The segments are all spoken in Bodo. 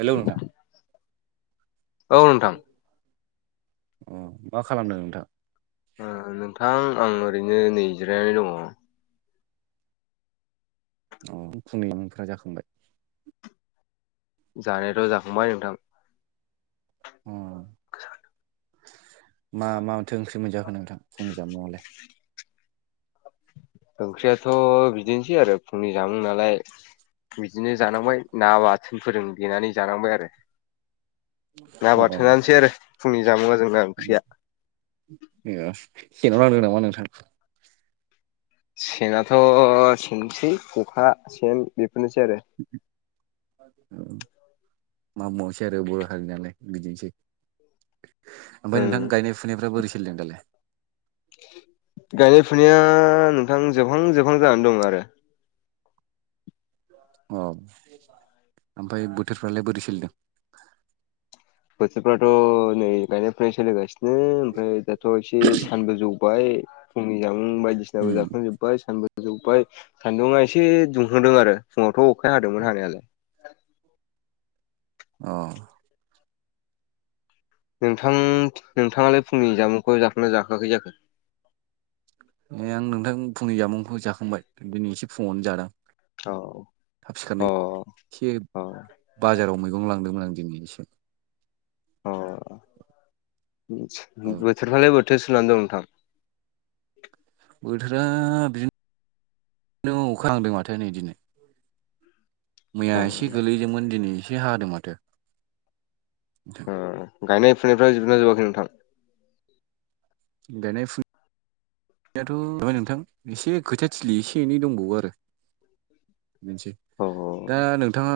हेलौ नोंथां औ नोंथां अ मा खालाम ओ नोंथां आं ओरैनो नैज्रायनानै दङ। अ फुंनि मुंफ्रा जाखांबाय जानायाथ' जाखांबाय नोंथां उम मा मा माथो ओंख्रि मोनजाखो नोंथां फुंनि जामुङावलाय ओंख्रियाथ' बिदिनोसै आरो फुंनि जामुं नालाय बिदिनो जानांबाय ना ब फोरों देनानै जानांबाय आरो ना अ बाथोनानैसै आरो फुंनि जामुङा जोंना ओंख्रिया। ए जेनाव नांदों नामा नोंथांखौ सेनथ' सेनसै खखा सेन बेफोरनोसै आरो औ मा मावबावनोसै आरो बर' हारि नालाय बिदिनोसै ओमफ्राय नोंथां गायनाय फुनायफ्रा बोरै सोलिदों दालाय? गायनाय फुनाया नोंथां जोबहां जोबहां जानानै दं आरो अ ओमफ्राय बोथोरफ्रालाय बोरै सोलिदों बोथोरफथ' नै गायनायफ्राय सोलिगासिनो ओमफ्राय थ' एसे सानबो जौबाय फुंनि जामुं बायदिसिनाबो उम जाखांजोब जोबबाय सानदुं जोबबाय सान्दुंङा एसे दुंहोदों आरो फुङावथ' अखााया हादोंमोन हानायालाय अ नोंथां नोंथाङालाय फुंनि जामुंखौ जाख'ना जाखोआाखै जाखो? ए आं नोंथां फुंनि जामुंखौ जाखांबाय दिनै एसे फङावनो जादों। औ थाब अ सिखारनाय एसे अ बाजाराव मैगं लांदोंमोन आं दिनै एसे अ औ बोथोरफ्रालाय बोथोर सुनानै दं नोंथां। बोथोरा बिदिनो नों अखा हांदों माथो नै दिनै मैया अ एसे गोलैदोंमोन दिनै एसे हादों माथो। ओ गायनाय फुनायफ्रा जोबना जोबवाखै नोंथां गनाय फु याथ' माबाय नोंथां एसे खोथा थिलि एसे एनै दंबावो आरो बेनोसै औ दा नोंथाङा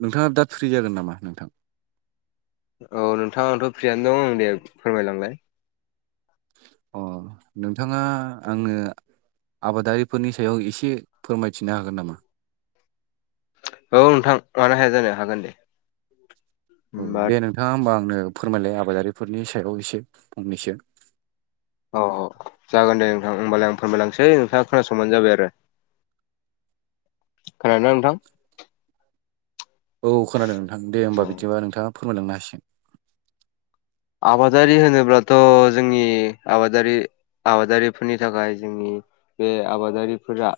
नोंथाङा दा फ्रि जागोन नामा नोंथां। औ नोंथाङथ' फ्रियानो दं आं दे फोरमायलांलाय। अ नोंथाङा आंनो आबादारिफोरनि सायाव एसे फोरमायथिनो हागोन नामा। औ नोंथां मानो हाया जानो हागोन दे। औ होमबा दे नोंथाङा होमबा आंनो फोरमायलाय आबादारिफोरनि सायाव एसे फंनैसो। औ जागोन दे नोंथां होमबालाय आं फोरमायलांसै नोंथाङा खोनासंबानो जाबाय आरो खोनादोंना नोंथां औ खोनादों नोंथां दे औ होमबा बिदिबा नोंथाङा फोरमायलांनो हासिगोन। आबादारि होनोब्ला थ जोंनि आबादारि आबादारिफोरनि थाखाय जोंनि बे आबादारिफोरा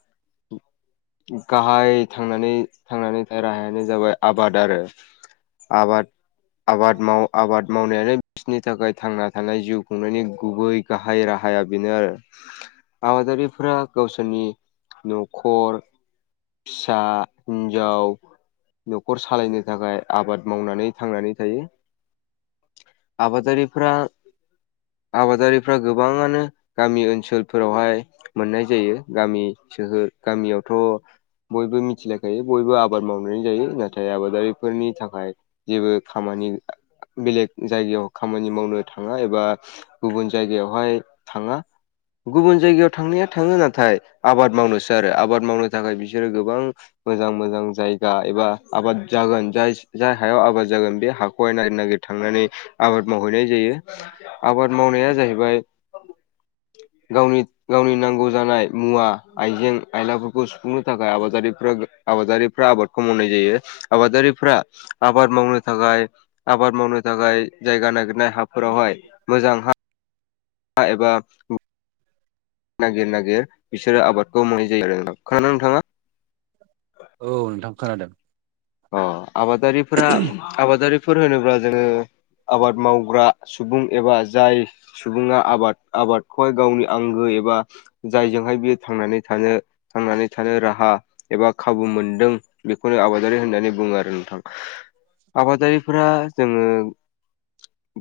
गाहाय थांनानै थांनानै थानाय राहायानो जाबाय आबाद आरो। आबाद आबाद माव आबाद मावनायानो बिसनि थाखाय थांना थानाय जिउ खुंनायनि गुबै गाहाय राहाया बेनो आरो आबादारिफोरा गावसोरनि नखर फिसा हिन्जाव नखर सालायनो थाखाय आबाद मावनानै थांनानै थायो। आबादारिफ्रा आबादारिफ्रा गोबाङानो गामि ओनसोलफोरावहाय मोननाय जायो गामि सोहोर गामियावथ' बयबो मिथिलायखायो बयबो आबाद मावनानै जायो नाथाय आबादारिफोरनि थाखाय जेबो खामानि बेलेग जायगायाव खामानि मावनो थाङा एबा गुबुन जायगायावहाय थाङा। गुबुन जायगायाव थांनाया थाङो नाथाय आबाद मावनोसो आरो। आबाद मावनो थाखाय बिसोरो गोबां मोजां मोजां जायगा एबा आबाद जागोन जाय जाय हायाव आबाद जागोन बे हाखौहाय नागिर नागिर थांनानै आबाद मावहैनाय जायो आबाद मावनाया जाहैबाय गावनि गावनि नांगौ जानाय मुवा आइजें आयलाफोरखौ सुफुंनो थाखाय आबादारिफोरा गो बां आबादारिफ्रा आबादखौ मावनाय जायो आबादारिफ्रा आबाद मावनो थाखाय आबाद मावनो थाखाय जायगा नागिरनाय हाफोरावहाय मोजां हा एबा नागिर नागिर बिसोरो आबादखौ मावनाय जायो आरो नोंथान खोनादोंना नोंथाङा? औ नोंथां खोनादों। औ आबादारिफोरा आबादारिफोर होनोब्ला जोङो आबाद मावग्रा सुबुं एबा जाय सुबुङा आबाद आबादखौहाय गावनि आंगो एबा जायजोंहाय बियो थांनानै थानो थांनानै थानो राहा एबा खाबु मोनदों बेखौनो आबा दारि होननानै बुङो आरो नोंथां। आबादारिफोरा जोङो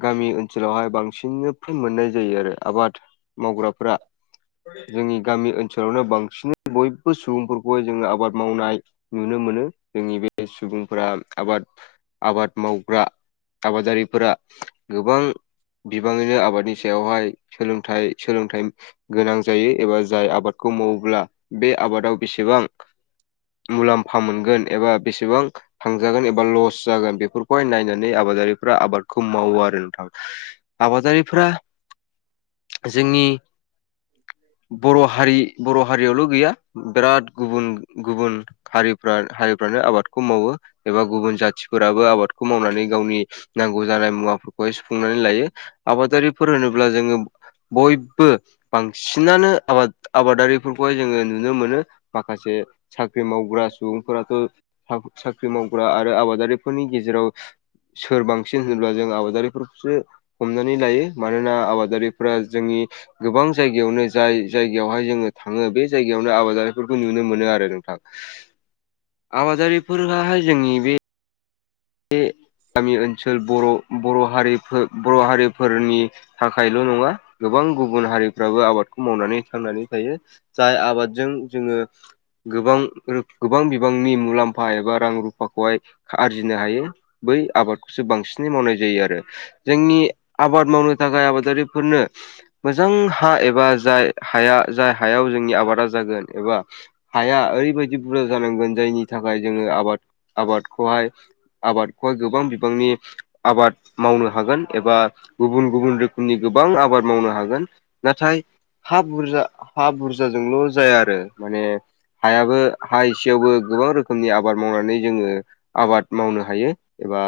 गामि ओनसोलावहाय बांसिननो मोननाय जायो आरो। आबाद मावग्राफोरा जोंनि गामि ओनसोलावनो बांसिनै बयबो सुबुंफोरखौहाय जों आबाद मावनाय नुनो मोनो जोंनि बे सुबुंफोरा आबाद आबाद मावग्रा आबादारिफोरा गोबां बिबाङैनो आबादनि सायावहाय सोलोंथाइ सोलोंथाइ गोनां जायो एबा जाय आबादखौ मावोब्ला बे आबादाव बेसेबां मुलाम्फा मोनगोन एबा बेसेबां थांजागोन एबा लस जागोन बेफोरखौहाय नायनानै आबादारिफ्रा आबादखौ मावो आरो नोंथां। आबादारिफोरा जोंनि बर' हारि बर' हारियावल गैया बिराद गुबुन गुबुन हारिफ्रा हारिफ्रानो आबादखौ मावो एबा गुबुन जाथिफोराबो आबादखौ मावनानै गावनि नांगौ जानाय मुवाफोरखौहाय सुफुंनानै लायो। आबादारिफोर होनोब्ला जोङो बयबो बांसिनानो आबाद आबादारिफोरखौहाय जोङो नुनो मोनो माखासे साख्रि मावग्रा सुबुंफोराथ' साख्रि मावग्रा आरो आबादारिफोरनि गेजेराव सोर बांसिन होनोब्ला जों आबादारिफोरखौसो हमनानै लायो। मानोना आबादारिफोरा जोंनि गोबां जायगायावनो जाय जायगायावहाय जोङो थाङो बे जायगायावनो आबादारिफोरखौ नुनो मोनो आरो नोंथां। आबादारिफोराहाय जोंनि बे गामि ओनसोल बर' बर' हारिफोर बर' हारिफोरनि थाखायल' नङा गोबां गुबुन हारिफ्राबो आबादखौ मावनानै थांनानै थायो। जाय आबादजों जोङो गोबां रो गोबां बिबांनि मुलाम्फा एबा रां रुफाखौहाय आरजिनो हायो बै आबाद सो बांसिनै मावनाय जायो आरो जोंनि आबाद मावनो थाखाय आबादारिफोरनो मोजां हा एबा जाय हाया जाय हायाव जोंनि आबादा जागोन एबा हाया ओरैबायदि बुरजा जानांगोन जायनि थाखाय जोङो आबाद-आबादखौहाय आबादखौहाय गोबां बिबांनि आबाद मावनो हागोन एबा गुबुन गुबुन रोखोमनि गोबां आबाद मावनो हागोन। नाथाय हा बुरजा हा बुरजा बुरजाजोंल' जाया आरो माने हायाबो हा एसेयावबो गोबां रोखोमनि आबाद मावनानै जोङो आबाद मावनो हायो एबा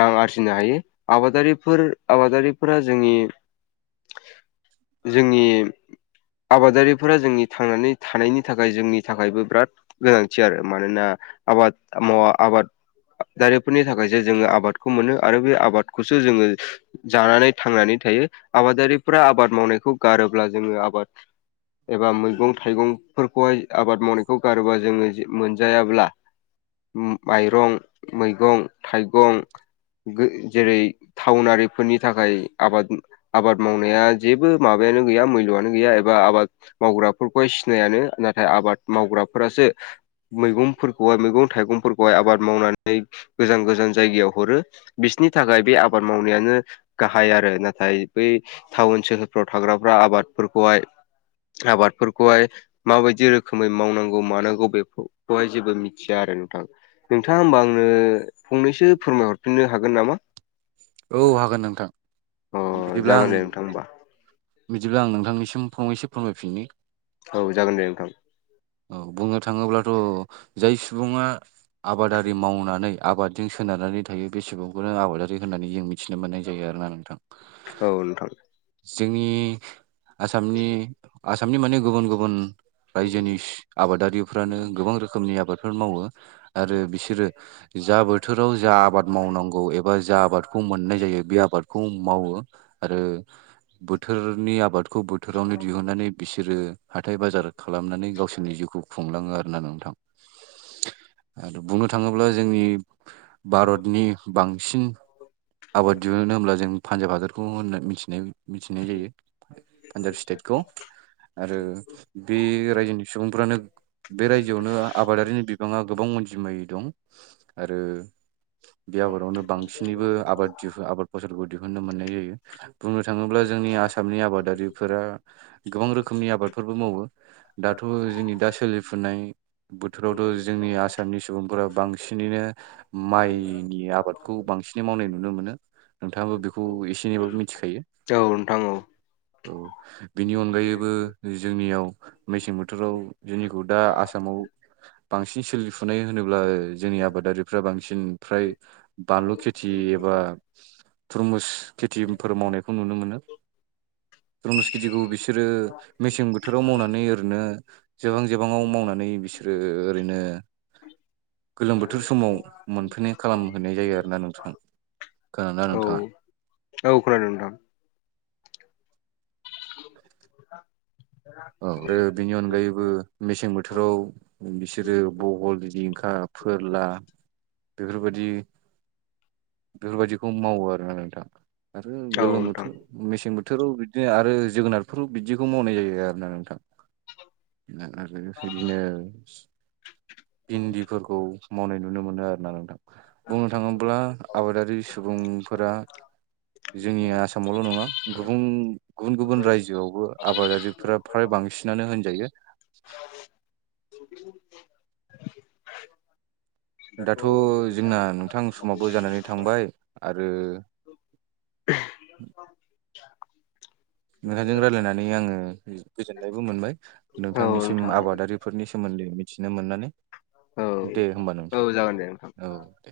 रां आरजिनो हायो आबादारिफोर आबादारिफोरा जोंनि जोंनि आबादारिफोरा जोंनि थांनानै थानायनि थाखाय जोंनि थाखायबो बिराद गोनांथि आरो मानोना आबाद मावा आबाद दारिफोरनि थाखायसो जोङो आबादखौ मोनो आरो बे आबादखौसो जोङो जानानै थांनानै थायो आबादारिफ्रा आबाद मावनायखौ गारोब्ला जोङो आबाद एबा मैगं थाइगं फोरखौहाय आबाद मावनायखौ गारोबा जोङो मोनजायाब्ला माइरं मैगं थाइगं गो जेरै थाउनारिफोरनि थाखाय आबाद आबाद मावनाया जेबो माबायानो गैया मैल'आनो गैया एबा आबाद मावग्राफोरखौहाय सिनायानो नाथाय आबाद मावग्राफोरासो मैगंफोरखौहाय मैगं थाइगंफोरखौहाय आबाद मावनानै गोजान गोजान जायगायाव हरो बिसनि थाखाय बे आबाद मावनायानो गाहाय आरो नाथाय बै‌ टाउन सोहोरफ्राव थाग्राफ्रा आबादफोरखौहाय आबादफोरखौहाय माबायदि रोखोमै मावनांगौ मानांगौ बेखौ बेखौहाय जेबो मिथिया आरो नोंथां नोंथाङा होमबा आंनो फंनैसो फोरमायहरफिननो हागोन नामा? औ हागोन नोंथां अ बिदिब्ला जागोन आं दे नोंथां होमबा बिदिब्ला आं नोंथांनिसिम फंनैसो फोरमायफिननि औ जागोन दे नोंथां। औ बुंनो थाङोब्लाथ' जाय सुबुङा आबादारि मावनानै आबादजों सोनारनानै थायो बे सुबुंखौनो आबादारि होननानै जों मिथिनो मोननाय जायो आरोना नोंथां औ नोंथां जोंनि आसामनि आसामनि माने गुबुन गुबुन रायजोनि आबादारिफ्रानो गोबां रोखोमनि आबादफोर मावो आरो बिसोरो जा बोथोराव जा आबाद मावनांगौ एबा जा आबाद खौ मोननाय जायो बे आबादखौ मावो आरो बोथोरनि आबादखौ बो थोरावनो दिहुननानै बिसोरो हाथाय बाजार खालामनानै गावसो‌ नि जिउखौ खुंलाङो आरोना नोंथां। आरो बुंनो थाङोब्ला जोंनि भारतनि बांसिन आबाद दिहुननो होमब्ला जों पान्जाब हादरखौ होनना मिथिनाय मिथिनाय जायो पान्जाब स्टेटखौ आरो बे रायजोनि सुबुंफ्रानो बे रायजोआवनो आबादारिनि बिबाङा गोबां अनजिमायै दं। आरो बे आबादावनो बांसिनैबो आबाद दिह आबाद फसलखौ दिहुनो मोननाय जायो। बुंनो थाङोब्ला जोंनि आसामनि आबादारिफोरा गोबां रोखोमनि आबादफोरबो मावो दा थ' जोंनि दा सोलिफुनाय बोथोरावथ' जोंनि आसामनि सुबुंफोरा बांसिनैनो माइनि आबाद खौ बांसिनै मावनाय नुनो मोनो नोंथाङाबो बेखौ एसे एनैबाबो मिथिखायो। औ नोंथां औ औ बिनि अनगायैबो जोंनियाव मेसें बो बोथोराव जोंनिखौ दा आसामाव बांसिन सोलिफुनाय होनोब्ला जोंनि आबादारिफ्रा बांसिन फ्राय बानु खेथि एबा थरमुस खेथिफोर मावनायखौ नुनो मोनो। रंस्केतिखौ बिसोरो मेसें बोथोराव मावनानै ओरैनो गोबां जबाङाव मावनानै बिसोरो ओरैनो गोलोम बोथोर समाव मोनफैनाय खालामहोनाय जायो आरोना नोंथां। खोनादोंना औ नोंथाङा? औ खोनादों नोंथां। [inaudible] औ ओमफ्राय बेनि अनगायैबो मेसें बोथोराव बिसोरो बहल दिंखा फोरला बेफोरबायदि बेफोरबायदिखौ मावो आरो न नों दा आरो औ गोलोम नोंथां बोथोर मेसें बोथोराव बिदिनो आरो जोगोनारफोर बिदिखौ मावनाय जायो आरो। आरो बिदिनो भिन्दिफोरखौ मावनाय नुनो मोनो आरोोना नोंथां बुंनो थाङोब्ला आबादारि सुबुंफोरा जोंनि आसामावल' नङा गुबुं गुबुन गुबुन रायजोआवबो आबादारिफोरा फ्राय बांसिनानो होनजायो। दाथ' जोंना नोंथां समावबो जानानै थांबाय आरो। मेखाइजों रायजलायनानै आङो गोजोननायबो मोनबाय औ नोंथांनिसिम नोंथां आबादारिफोरनि सोमोन्दै मिथिनो मोननानै औ दे होमबा औ नोंथां जागोन दे नोंथां औ दे